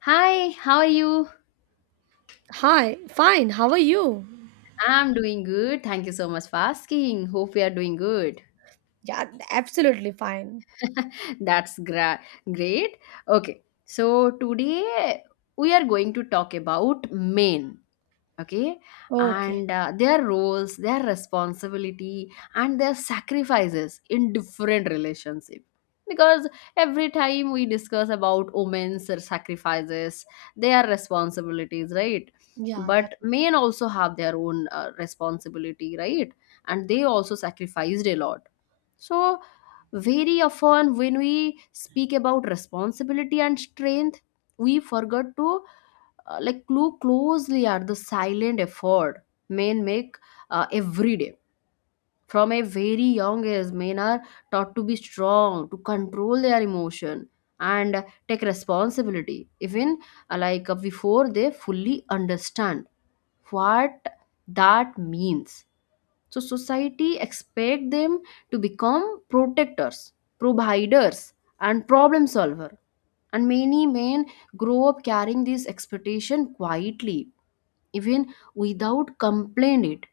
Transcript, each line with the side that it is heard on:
left: Hi, how are you?
right: Hi, fine. How are you?
left: I'm doing good. Thank you so much for asking. Hope we are doing good.
right: Yeah, absolutely fine.
left: That's great. Okay, so today we are going to talk about Maine. Okay.
right: Okay.
left: And their roles their responsibility and their sacrifices in different relationship, because every time we discuss about women's sacrifices, their responsibilities, right?
right: Yeah, that's
left: But men also have their own responsibility, right? And they also sacrificed a lot. So very often when we speak about responsibility and strength, we forgot to like look closely at the silent effort men make every day. From a very young age, men are taught to be strong, to control their emotion and take responsibility even like before they fully understand what that means. So society expect them to become protectors, providers and problem solver, and many men grow up carrying this expectation quietly, even without complaint it.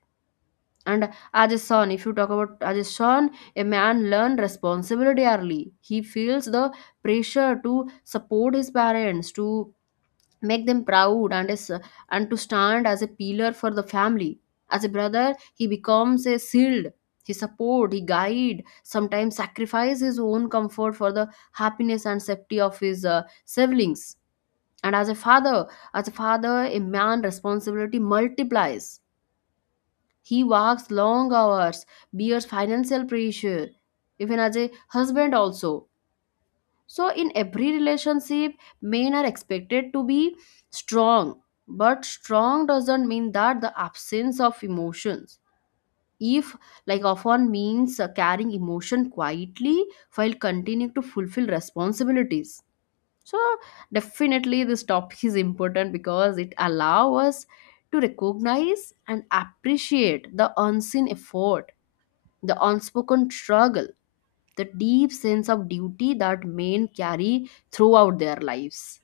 left: And as a son, if you talk about as a son, a man learn responsibility early. He feels the pressure to support his parents, to make them proud and is and to stand as a pillar for the family. As a brother, he becomes a shield. He support, he guide, sometimes sacrifice his own comfort for the happiness and safety of his siblings. And as a father, as a father, a man responsibility multiplies. He works long hours, bears financial pressure, even as a husband also. So in every relationship, men are expected to be strong, but strong doesn't mean that the absence of emotions. If like often means carrying emotion quietly while continuing to fulfill responsibilities. So definitely this topic is important because it allows us to recognize and appreciate the unseen effort, the unspoken struggle, the deep sense of duty that men carry throughout their lives.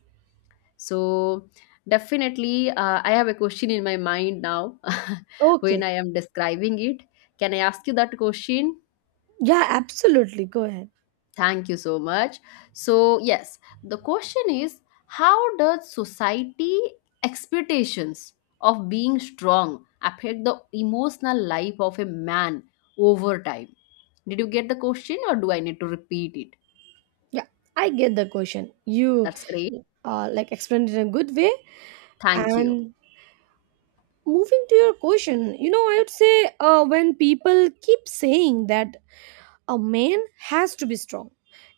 left: So, definitely, I have a question in my mind now when
right: okay.
left: I am describing it. Can I ask you that question?
right: Yeah, absolutely. Go ahead.
left: Thank you so much. So, yes, the question is, how does society expectations of being strong affect the emotional life of a man over time? Did you get the question or do I need to repeat it?
right: Yeah, I get the question. You
left: That's great.
right: like explained it in a good way.
left: Thank you.
right: And moving to your question, you know, I would say when people keep saying that a man has to be strong,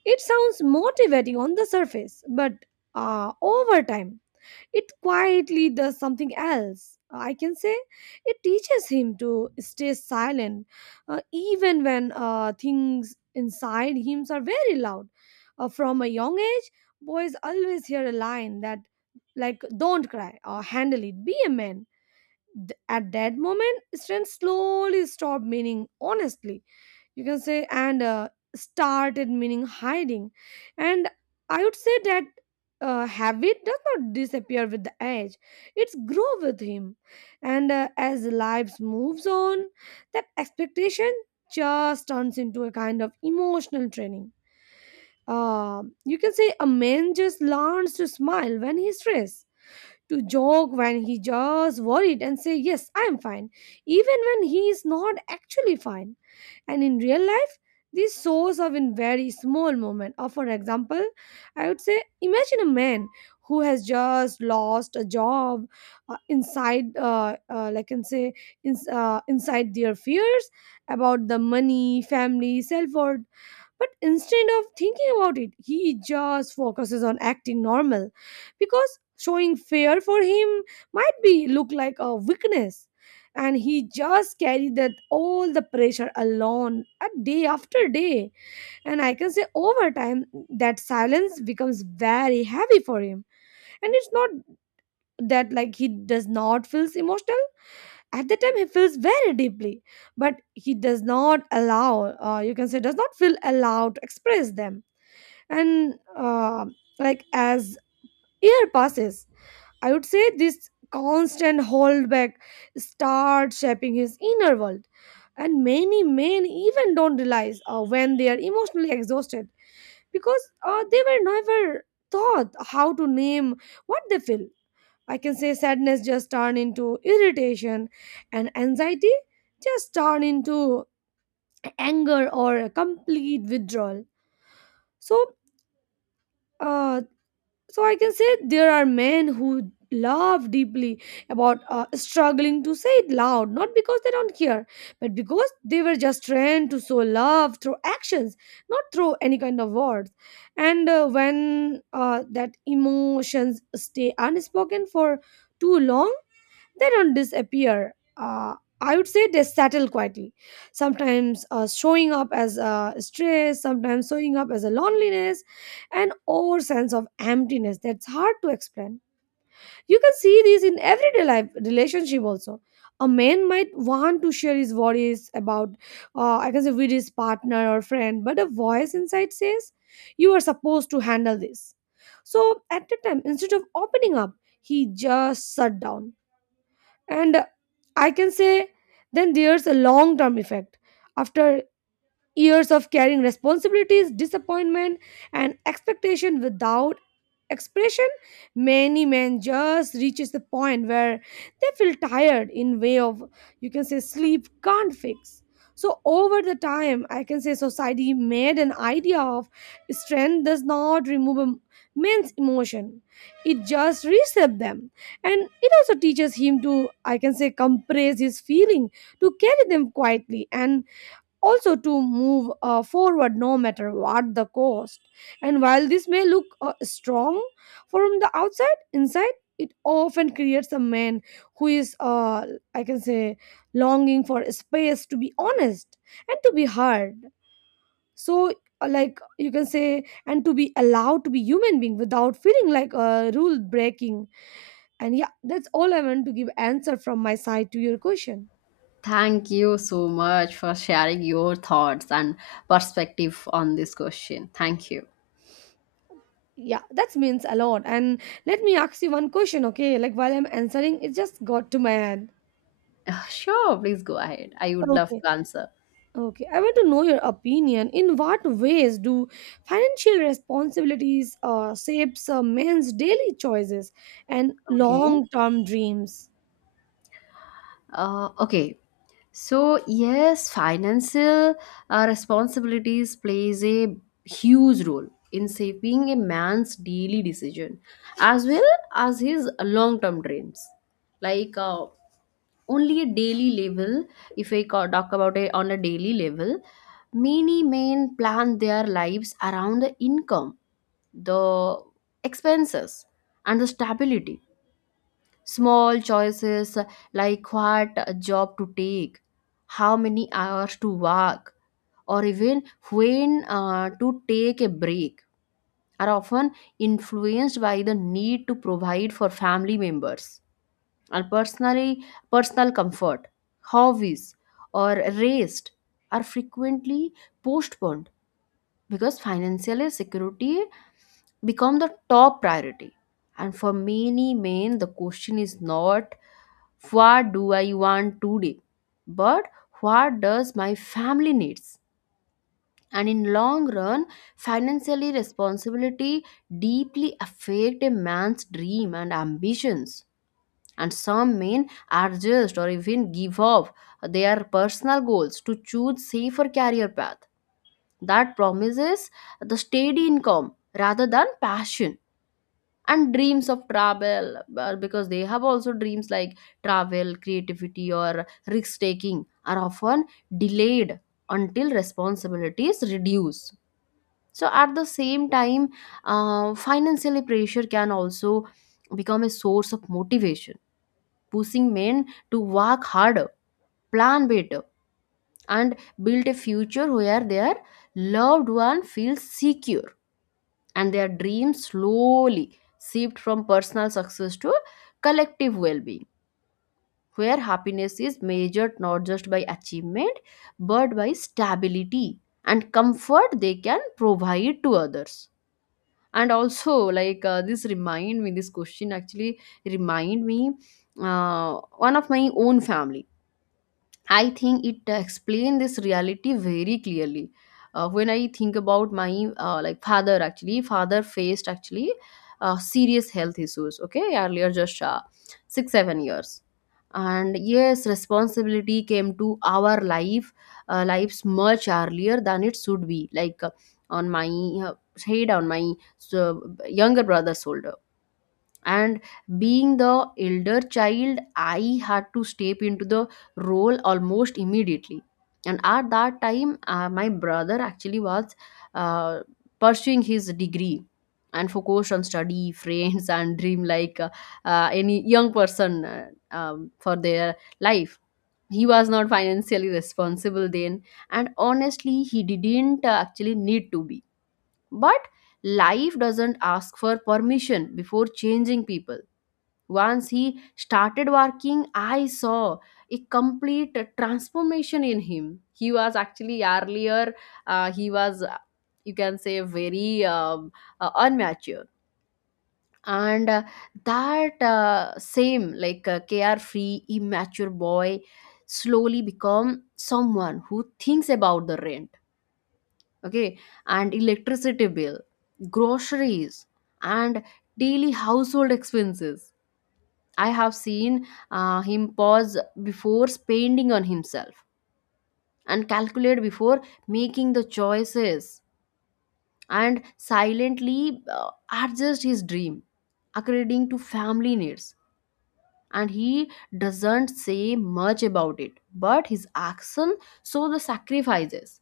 right: it sounds motivating on the surface, but over time, it quietly does something else. I can say it teaches him to stay silent, even when things inside him are very loud. From a young age, boys always hear a line that, like, don't cry or handle it, be a man. At that moment, strength slowly stopped meaning honestly, you can say, and started meaning hiding. And I would say that habit does not disappear with the age, it's grow with him. And as lives moves on, that expectation just turns into a kind of emotional training. You can say a man just learns to smile when he's stressed, to joke when he just worried, and say yes I am fine even when he is not actually fine. And in real life, this source of in very small moment, or for example, I would say imagine a man who has just lost a job. Inside, like I can say, inside their fears about the money, family, self worth. But instead of thinking about it, he just focuses on acting normal, because showing fear for him might be look like a weakness. And he just carried that all the pressure alone day after day. And I can say over time, that silence becomes very heavy for him. And it's not that like he does not feels emotional. At the time he feels very deeply, but he does not allow, you can say does not feel allowed to express them. And like as year passes, I would say this constant holdback starts shaping his inner world. And many men even don't realize when they are emotionally exhausted, because they were never taught how to name what they feel. I can say sadness just turn into irritation, and anxiety just turn into anger or a complete withdrawal. So uh, so I can say there are men who love deeply, about struggling to say it loud, not because they don't care, but because they were just trained to show love through actions, not through any kind of words. And when that emotions stay unspoken for too long, they don't disappear. I would say they settle quietly. Sometimes showing up as stress, sometimes showing up as a loneliness, an or sense of emptiness that's hard to explain. You can see this in everyday life relationship also. A man might want to share his worries about, I can say, with his partner or friend, but a voice inside says, "You are supposed to handle this." So at the time, instead of opening up, he just shut down, and I can say, then there's a long-term effect. After years of carrying responsibilities, disappointment, and expectation without expression, many men just reaches the point where they feel tired in way of, you can say, sleep can't fix. So over the time, I can say society made an idea of strength does not remove a man's emotion. It just resets them. And it also teaches him to, I can say, compress his feeling, to carry them quietly, and also to move forward no matter what the cost. And while this may look strong from the outside, inside it often creates a man who is, I can say, longing for space to be honest and to be heard. So, like you can say, and to be allowed to be human being without feeling like a rule breaking. And yeah, that's all I want to give answer from my side to your question.
left: Thank you so much for sharing your thoughts and perspective on this question. Thank you.
right: Yeah, that means a lot. And let me ask you one question, okay? Like while I'm answering, it just got to my head.
left: Sure, please go ahead. I would love
right: Okay.
left: to answer.
right: Okay. I want to know your opinion. In what ways do financial responsibilities shapes men's daily choices and
left: Okay.
right: long-term dreams?
left: Okay. So yes, financial responsibilities plays a huge role in shaping a man's daily decision as well as his long-term dreams. Like only a daily level, if I ca- talk about it on a daily level, many men plan their lives around the income, the expenses and the stability. Small choices like what job to take, how many hours to work, or even when to take a break are often influenced by the need to provide for family members. And personally, personal comfort, hobbies or rest are frequently postponed because financial security become the top priority. And for many men, the question is not what do I want today, but what does my family needs. And in long run, financially responsibility deeply affect a man's dream and ambitions, and some men adjust or even give up their personal goals to choose safer career path that promises the steady income rather than passion. And dreams of travel, because they have also dreams like travel, creativity or risk taking are often delayed until responsibilities reduce. So at the same time, financially pressure can also become a source of motivation, pushing men to work harder, plan better, and build a future where their loved one feels secure. And their dreams slowly shift from personal success to collective well being, where happiness is measured not just by achievement, but by stability and comfort they can provide to others. And also, like, this question actually remind me one of my own family. I think it explains this reality very clearly. When I think about my like father, actually, father faced actually serious health issues. Okay, earlier just 6-7 years, and yes, responsibility came to our life lives much earlier than it should be. Like on my uh, head, on my so, younger brother's shoulder. And being the elder child, I had to step into the role almost immediately. And at that time, my brother actually was uh, pursuing his degree and focused on study friends and dream like any young person for their life. He was not financially responsible then, and honestly he didn't actually need to be, but life doesn't ask for permission before changing people. Once he started working, I saw a complete transformation in him. He was actually earlier, he was, you can say, very unmature. And that same, like carefree, immature boy slowly become someone who thinks about the rent, okay, and electricity bill, groceries, and daily household expenses. I have seen him pause before spending on himself and calculate before making the choices and silently adjust his dream according to family needs. And he doesn't say much about it, but his action show the sacrifices.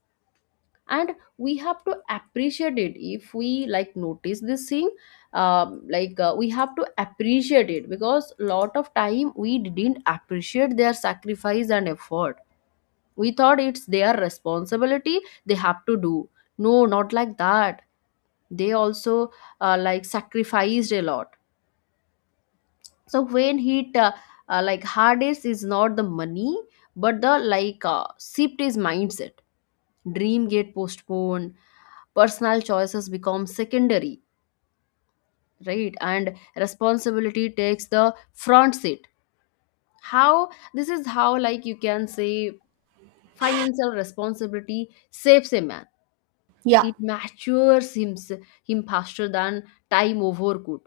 left: And we have to appreciate it if we like notice this thing. Like we have to appreciate it, because lot of time we didn't appreciate their sacrifice and effort. We thought it's their responsibility, they have to do. No, not like that. They also like sacrificed a lot. So when hit, like hardest is not the money but the like shift is mindset. Dream get postponed, personal choices become secondary, right? And responsibility takes the front seat. How this is how, like, you can say financial responsibility saves a man,
right: Yeah.
left: it matures him, him faster than time over could.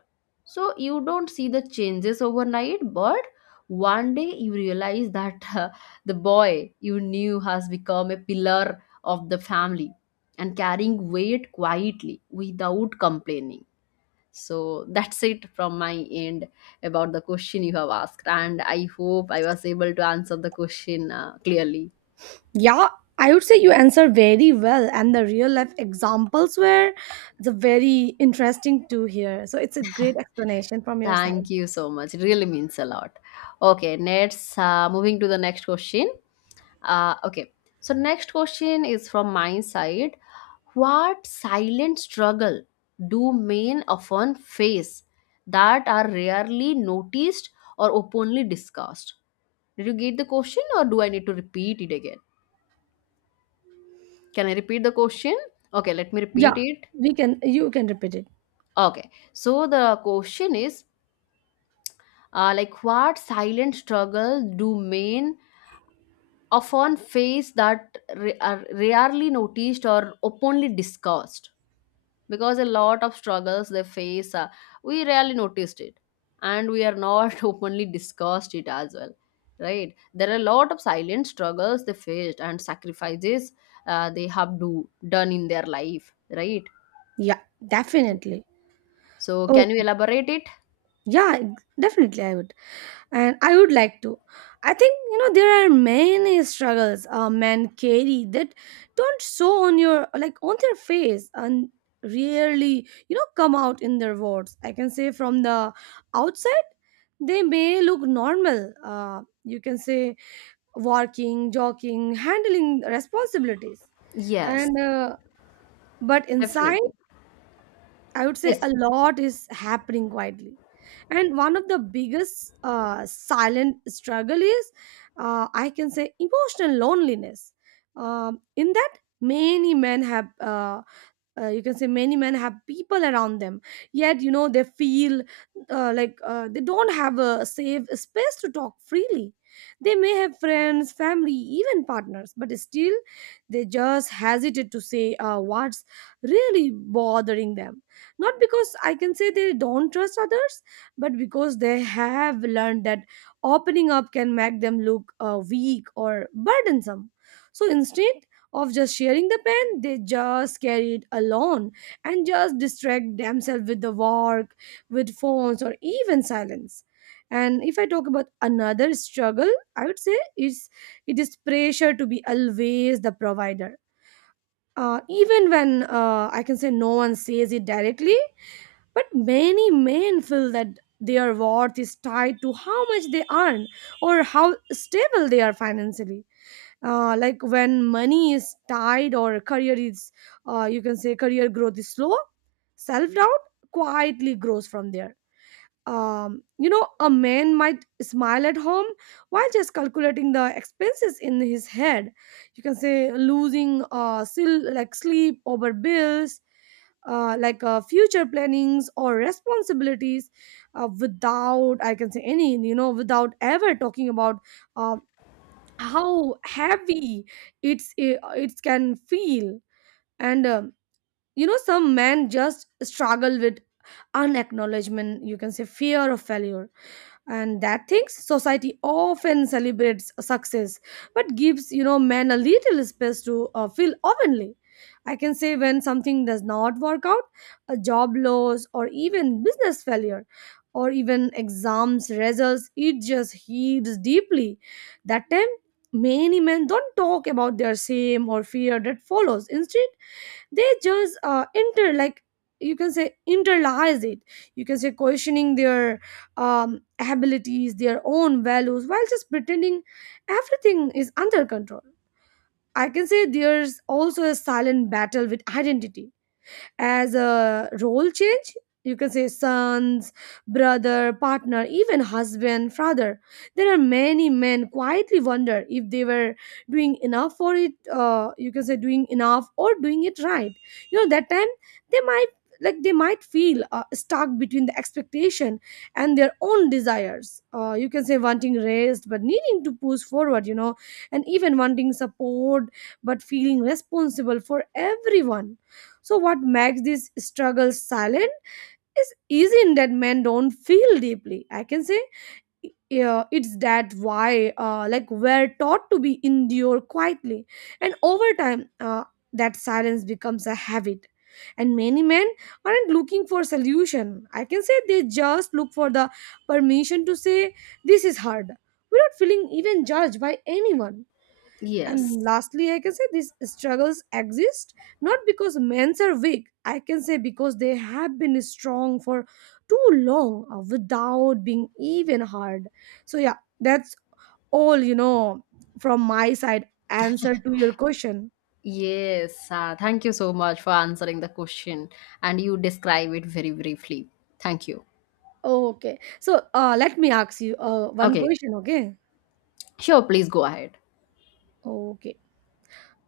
left: So you don't see the changes overnight, but one day you realize that the boy you knew has become a pillar of the family and carrying weight quietly without complaining. So that's it from my end about the question you have asked, and I hope I was able to answer the question clearly.
right: Yeah, I would say you answer very well, and the real life examples were the very interesting to hear. So it's a great explanation from your side.
left: Thank you so much. It really means a lot. Okay, next, moving to the next question. Okay, so next question is from my side. What silent struggle do men often face that are rarely noticed or openly discussed? Did you get the question, or do I need to repeat it again? Can I repeat the question? Okay, let me
right: Yeah,
left: repeat it.
right: we can. You can repeat it.
left: Okay, so the question is, like what silent struggle do men often face that are rarely noticed or openly discussed? Because a lot of struggles they face, we rarely noticed it, and we are not openly discussed it as well, right? There are a lot of silent struggles they faced and sacrifices they have do done in their life, right?
right: Yeah, definitely.
left: So can you
right: Okay.
left: elaborate it?
right: Yeah, definitely I would. And I would like to. I think, you know, there are many struggles men carry that don't show on your, like, on their face, and rarely, you know, come out in their words. I can say from the outside, they may look normal. You can say working, joking, handling responsibilities.
left: Yes,
right: And, uh, but inside,
left: definitely.
right: I would say
left: Yes,
right: a lot is happening quietly. And one of the biggest silent struggle is, I can say, emotional loneliness. In that, many men have you can say, many men have people around them, yet you know they feel they don't have a safe space to talk freely. They may have friends, family, even partners, but still they just hesitate to say what's really bothering them. Not because, I can say, they don't trust others, but because they have learned that opening up can make them look weak or burdensome. So instead of just sharing the pen, they just carry it alone and just distract themselves with the work, with phones, or even silence. And if I talk about another struggle, I would say is it is pressure to be always the provider. Even when, I can say, no one says it directly, but many men feel that their worth is tied to how much they earn or how stable they are financially. Like when money is tied, or career is, you can say, career growth is slow, self-doubt quietly grows from there. You know, a man might smile at home while just calculating the expenses in his head, you can say losing still like sleep over bills, future plannings or responsibilities, without, I can say, any, you know, without ever talking about uh, how heavy it can feel. And You know, some men just struggle with unacknowledgement, you can say, fear of failure. And that things society often celebrates success but gives, you know, men a little space to feel openly. I can say when something does not work out, a job loss or even business failure or even exams results, it just hits deeply. That time, many men don't talk about their shame or fear that follows. Instead they just inter like you can say internalize it, you can say questioning their abilities, their own values, while just pretending everything is under control. I can say there's also a silent battle with identity as a role change. You can say sons, brother, partner, even husband, father. There are many men quietly wonder if they were doing enough for it, you can say doing enough or doing it right. You know that time they might, they might feel stuck between the expectation and their own desires, you can say wanting rest but needing to push forward, you know, and even wanting support but feeling responsible for everyone. So, what makes this struggle silent is isn't that men don't feel deeply. I can say, yeah, it's that why, like, we're taught to be endure quietly, and over time, that silence becomes a habit. And many men aren't looking for solution. I can say they just look for the permission to say this is hard without feeling even judged by anyone.
left: yes,
right: And lastly, I can say these struggles exist not because men are weak, I can say because they have been strong for too long without being even hard. So, yeah, that's all, you know, from my side answer to your question.
left: yes. Thank you so much for answering the question, and you describe it very briefly. Thank you.
right: Okay, so let me ask you one
left: Okay,
right: question, okay?
left: sure, please go ahead.
right: Okay,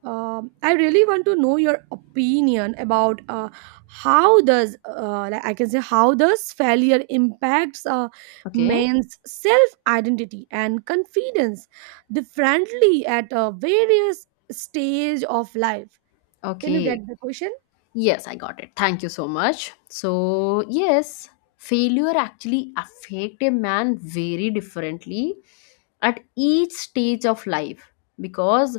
right: I really want to know your opinion about how does, like I can say, how does failure impacts
left: Okay,
right: men's self identity and confidence differently at various stage of life. Can you get
left: okay.
right: the question?
left: Yes, I got it. Thank you so much. So, yes, failure actually affect a man very differently at each stage of life, because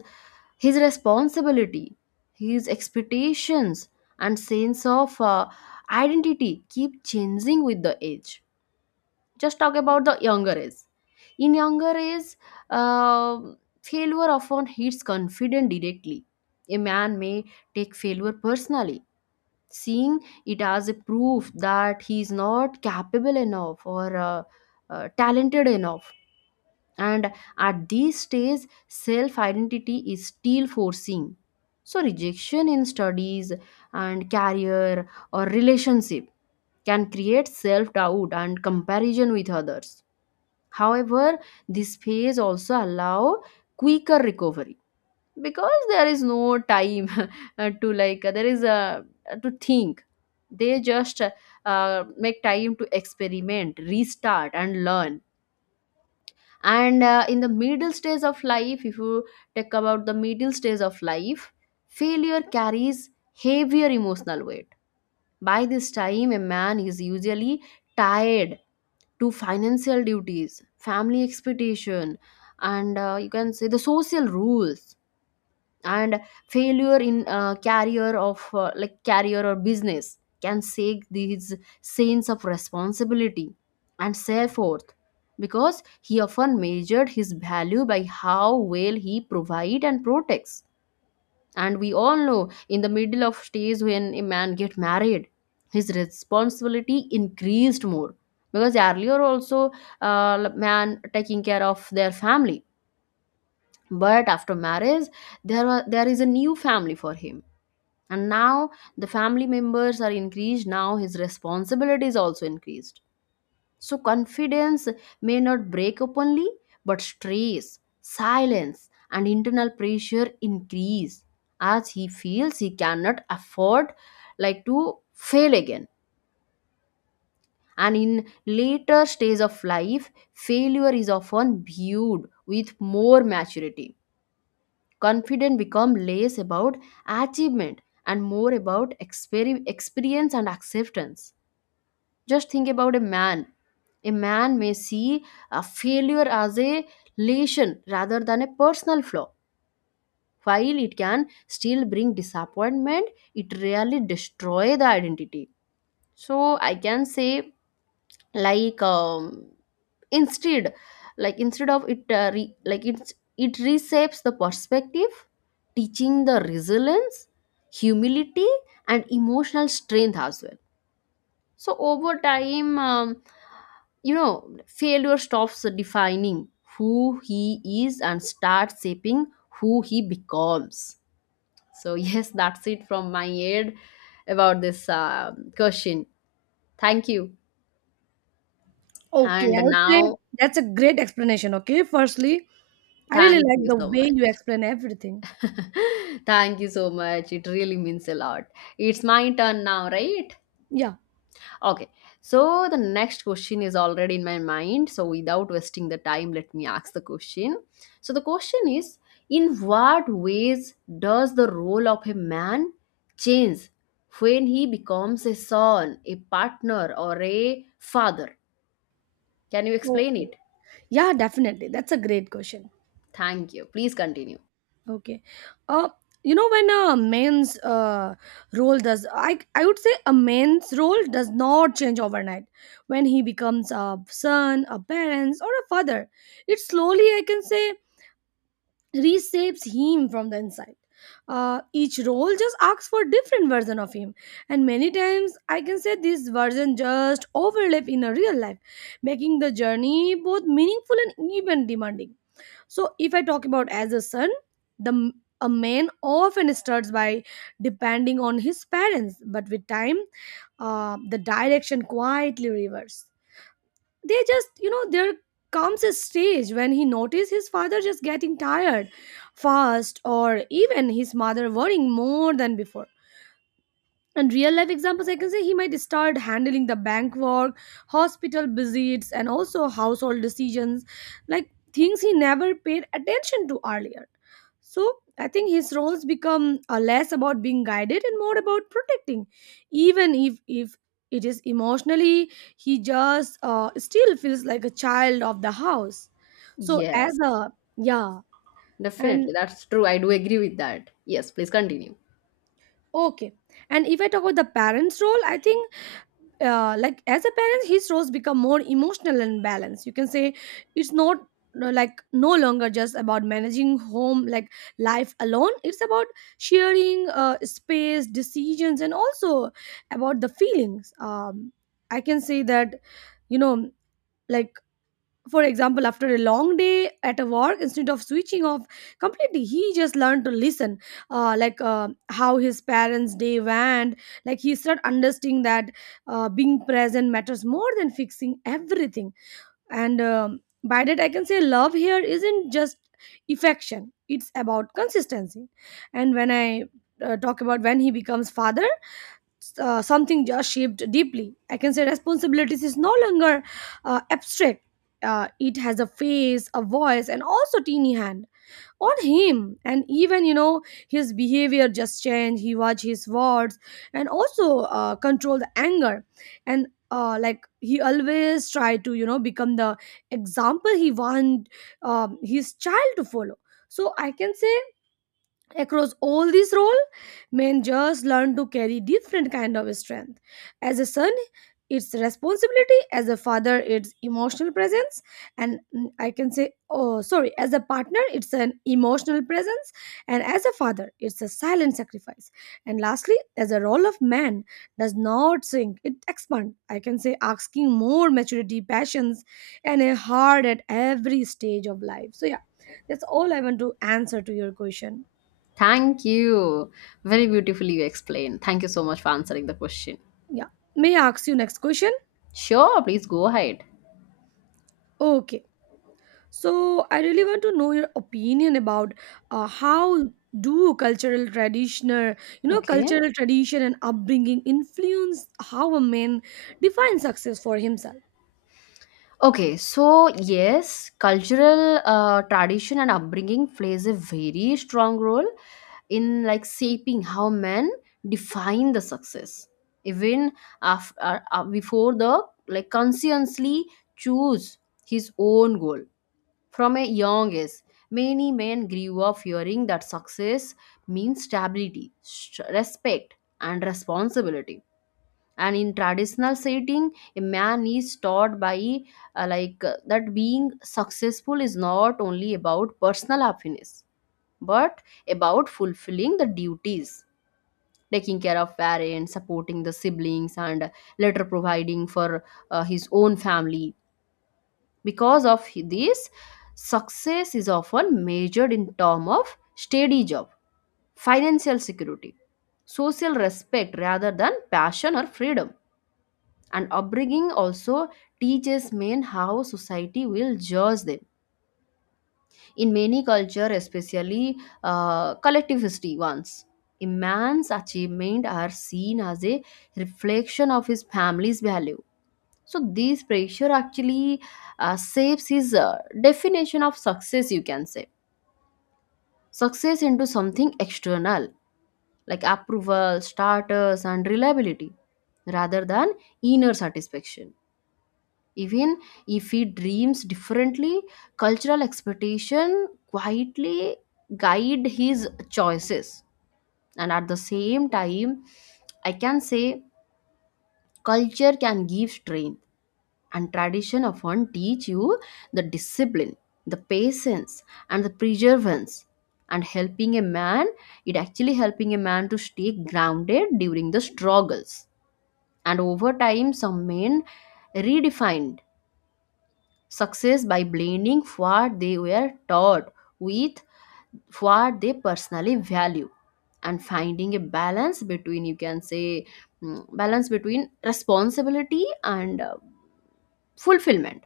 left: his responsibility, his expectations and sense of identity keep changing with the age. Just talk about the younger age. In younger age, failure often hits confident directly. A man may take failure personally, seeing it as a proof that he is not capable enough or talented enough. And at this stage, self identity is still forcing, so rejection in studies and career or relationship can create self doubt and comparison with others. However, this phase also allow quicker recovery, because there is no time to like there is a to think, they just make time to experiment, restart and learn. And in the middle stage of life, if you talk about the middle stage of life, failure carries heavier emotional weight. By this time, a man is usually tied to financial duties, family expectation and you can say the social rules, and failure in career of like career or business can shake these sense of responsibility and self-worth, because he often measured his value by how well he provide and protects. And we all know in the middle of stage, when a man get married, his responsibility increased more, because earlier also man taking care of their family, but after marriage, there is a new family for him, and now the family members are increased, now his responsibility is also increased. So confidence may not break openly, but stress, silence and internal pressure increase, as he feels he cannot afford like to fail again. And in later stage of life, failure is often viewed with more maturity. Confidence become less about achievement and more about experience and acceptance Just think about a man. A man may see a failure as a lesson rather than a personal flaw. While it can still bring disappointment, it really destroys the identity. So I can say, like um, instead, instead of it, it reshapes the perspective, teaching the resilience, humility, and emotional strength as well. So over time, failure stops defining who he is and starts shaping who he becomes. So yes, that's it from my end about this question. Thank you
right: Okay,
left: and
right: I would say
left: now.
right: that's a great explanation. Okay, firstly, I really
left: Thank
right: like
left: you
right: the
left: so
right: way
left: much.
right: you explain everything.
left: Thank you so much. It really means a lot. It's my turn now, right?
right: Yeah.
left: Okay. So the next question is already in my mind. So without wasting the time, let me ask the question. So the question is: in what ways does the role of a man change when he becomes a son, a partner, or a father? Can you explain
right: Okay.
left: it?
right: Yeah, definitely. That's a great question.
left: Thank you. Please continue.
right: Okay. Uh, you know, when a man's role does I would say a man's role does not change overnight. When he becomes a son, a parent, or a father, it slowly, I can say, reshapes him from the inside. Each role just asks for different version of him, and many times, I can say, this version just overlap in a real life, making the journey both meaningful and even demanding. So if I talk about as a son, the m- a man often starts by depending on his parents, but with time, the direction quietly reverses. They just, you know, there comes a stage when he notices his father just getting tired fast, or even his mother worrying more than before. And real life examples, I can say, he might start handling the bank work, hospital visits, and also household decisions, like things he never paid attention to earlier. So I think his roles become less about being guided and more about protecting, even if it is emotionally, he just still feels like a child of the house. So as
left: Yes.
right: a yeah
left: Definitely,
right: and
left: that's true. I do agree with that. Yes, please continue.
right: Okay, and if I talk about the parents role, I think, like, as a parent his roles become more emotional and balanced, you can say. It's not, no, like no longer just about managing home like life alone, it's about sharing space, decisions, and also about the feelings. I can say that, you know, like, for example, after a long day at a work, instead of switching off completely, he just learned to listen, how his parents day went. Like, he started understanding that being present matters more than fixing everything. And By that, I can say, love here isn't just affection, it's about consistency. And when I talk about when he becomes father, something just shaped deeply. I can say responsibilities is no longer abstract. It has a face, a voice, and also teeny hand on him. And even, you know, his behavior just changed. He watch his words and also control the anger. And like, he always try to, you know, become the example he want his child to follow. So I can say across all this role, men just learn to carry different kind of strength. As a son, it's responsibility. As a father, it's emotional presence. And I can say, oh sorry, as a partner, it's an emotional presence. And as a father, it's a silent sacrifice. And lastly, as a role of man, does not shrink, it expands, I can say, asking more maturity, passions, and a heart at every stage of life. So yeah, that's all I want to answer to your question.
left: Thank you. Very beautifully you explained. Thank you so much for answering the question.
right: Yeah. May I ask you next question?
left: Sure, please go ahead.
right: Okay. So I really want to know your opinion about how do you know,
left: Okay.
right: cultural tradition and upbringing influence how a man defines success for himself.
left: Okay, so yes, cultural tradition and upbringing plays a very strong role in like shaping how men define the success. Even after, before the, like, consciously choose his own goal. From a young age, many men grew up hearing that success means stability, respect, and responsibility. And in traditional setting, a man is taught by that being successful is not only about personal happiness, but about fulfilling the duties, taking care of parents, supporting the siblings, and later providing for his own family. Because of this, success is often measured in terms of steady job, financial security, social respect rather than passion or freedom. And upbringing also teaches men how society will judge them. In many cultures, especially collectivistic ones, a man's achievement are seen as a reflection of his family's value. So this pressure actually shapes his definition of success, you can say. Success into something external, like approval, status, and reliability, rather than inner satisfaction. Even if he dreams differently, cultural expectation quietly guide his choices. And at the same time, I can say culture can give strain, and tradition often teach you the discipline, the patience, and the perseverance, and helping a man, it actually helping a man to stay grounded during the struggles. And over time, some men redefined success by blending what they were taught with what they personally value, and finding a balance between, you can say, balance between responsibility and fulfillment.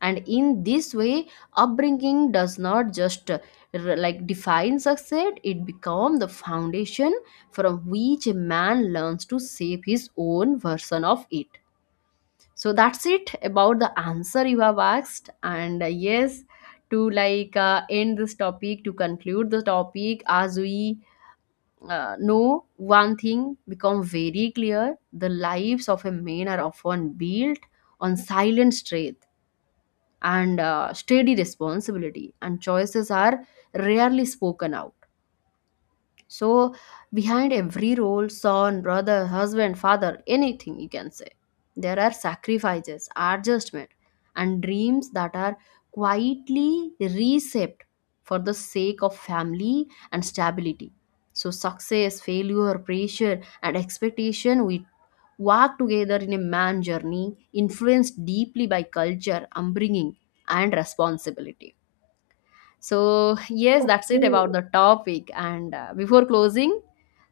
left: And in this way, upbringing does not just define success. It becomes the foundation from which a man learns to shape his own version of it. So that's it about the answer you have asked. And yes, to end this topic, to conclude the topic, as we know, one thing become very clear: the lives of a man are often built on silent strength and steady responsibility, and choices are rarely spoken out. So behind every role, son, brother, husband, father, anything you can say, there are sacrifices, adjustment, and dreams that are quietly reshaped for the sake of family and stability. So success, failure, pressure, and expectation we walk together in a man journey influenced deeply by culture, upbringing, and responsibility. So, yes, that's it about
right: Okay.
left: the topic. And before closing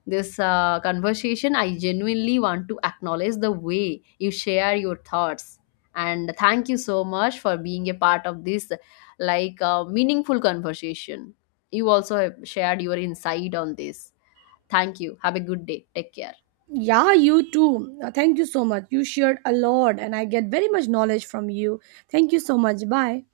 left: this conversation, I genuinely want to acknowledge the way you share your thoughts. And thank you so much for being a part of this meaningful conversation. You also have shared your insight on this. Thank you. Have a good day. Take care.
right: Yeah, you too. Thank you so much. You shared a lot and I get very much knowledge from you. Thank you so much. Bye.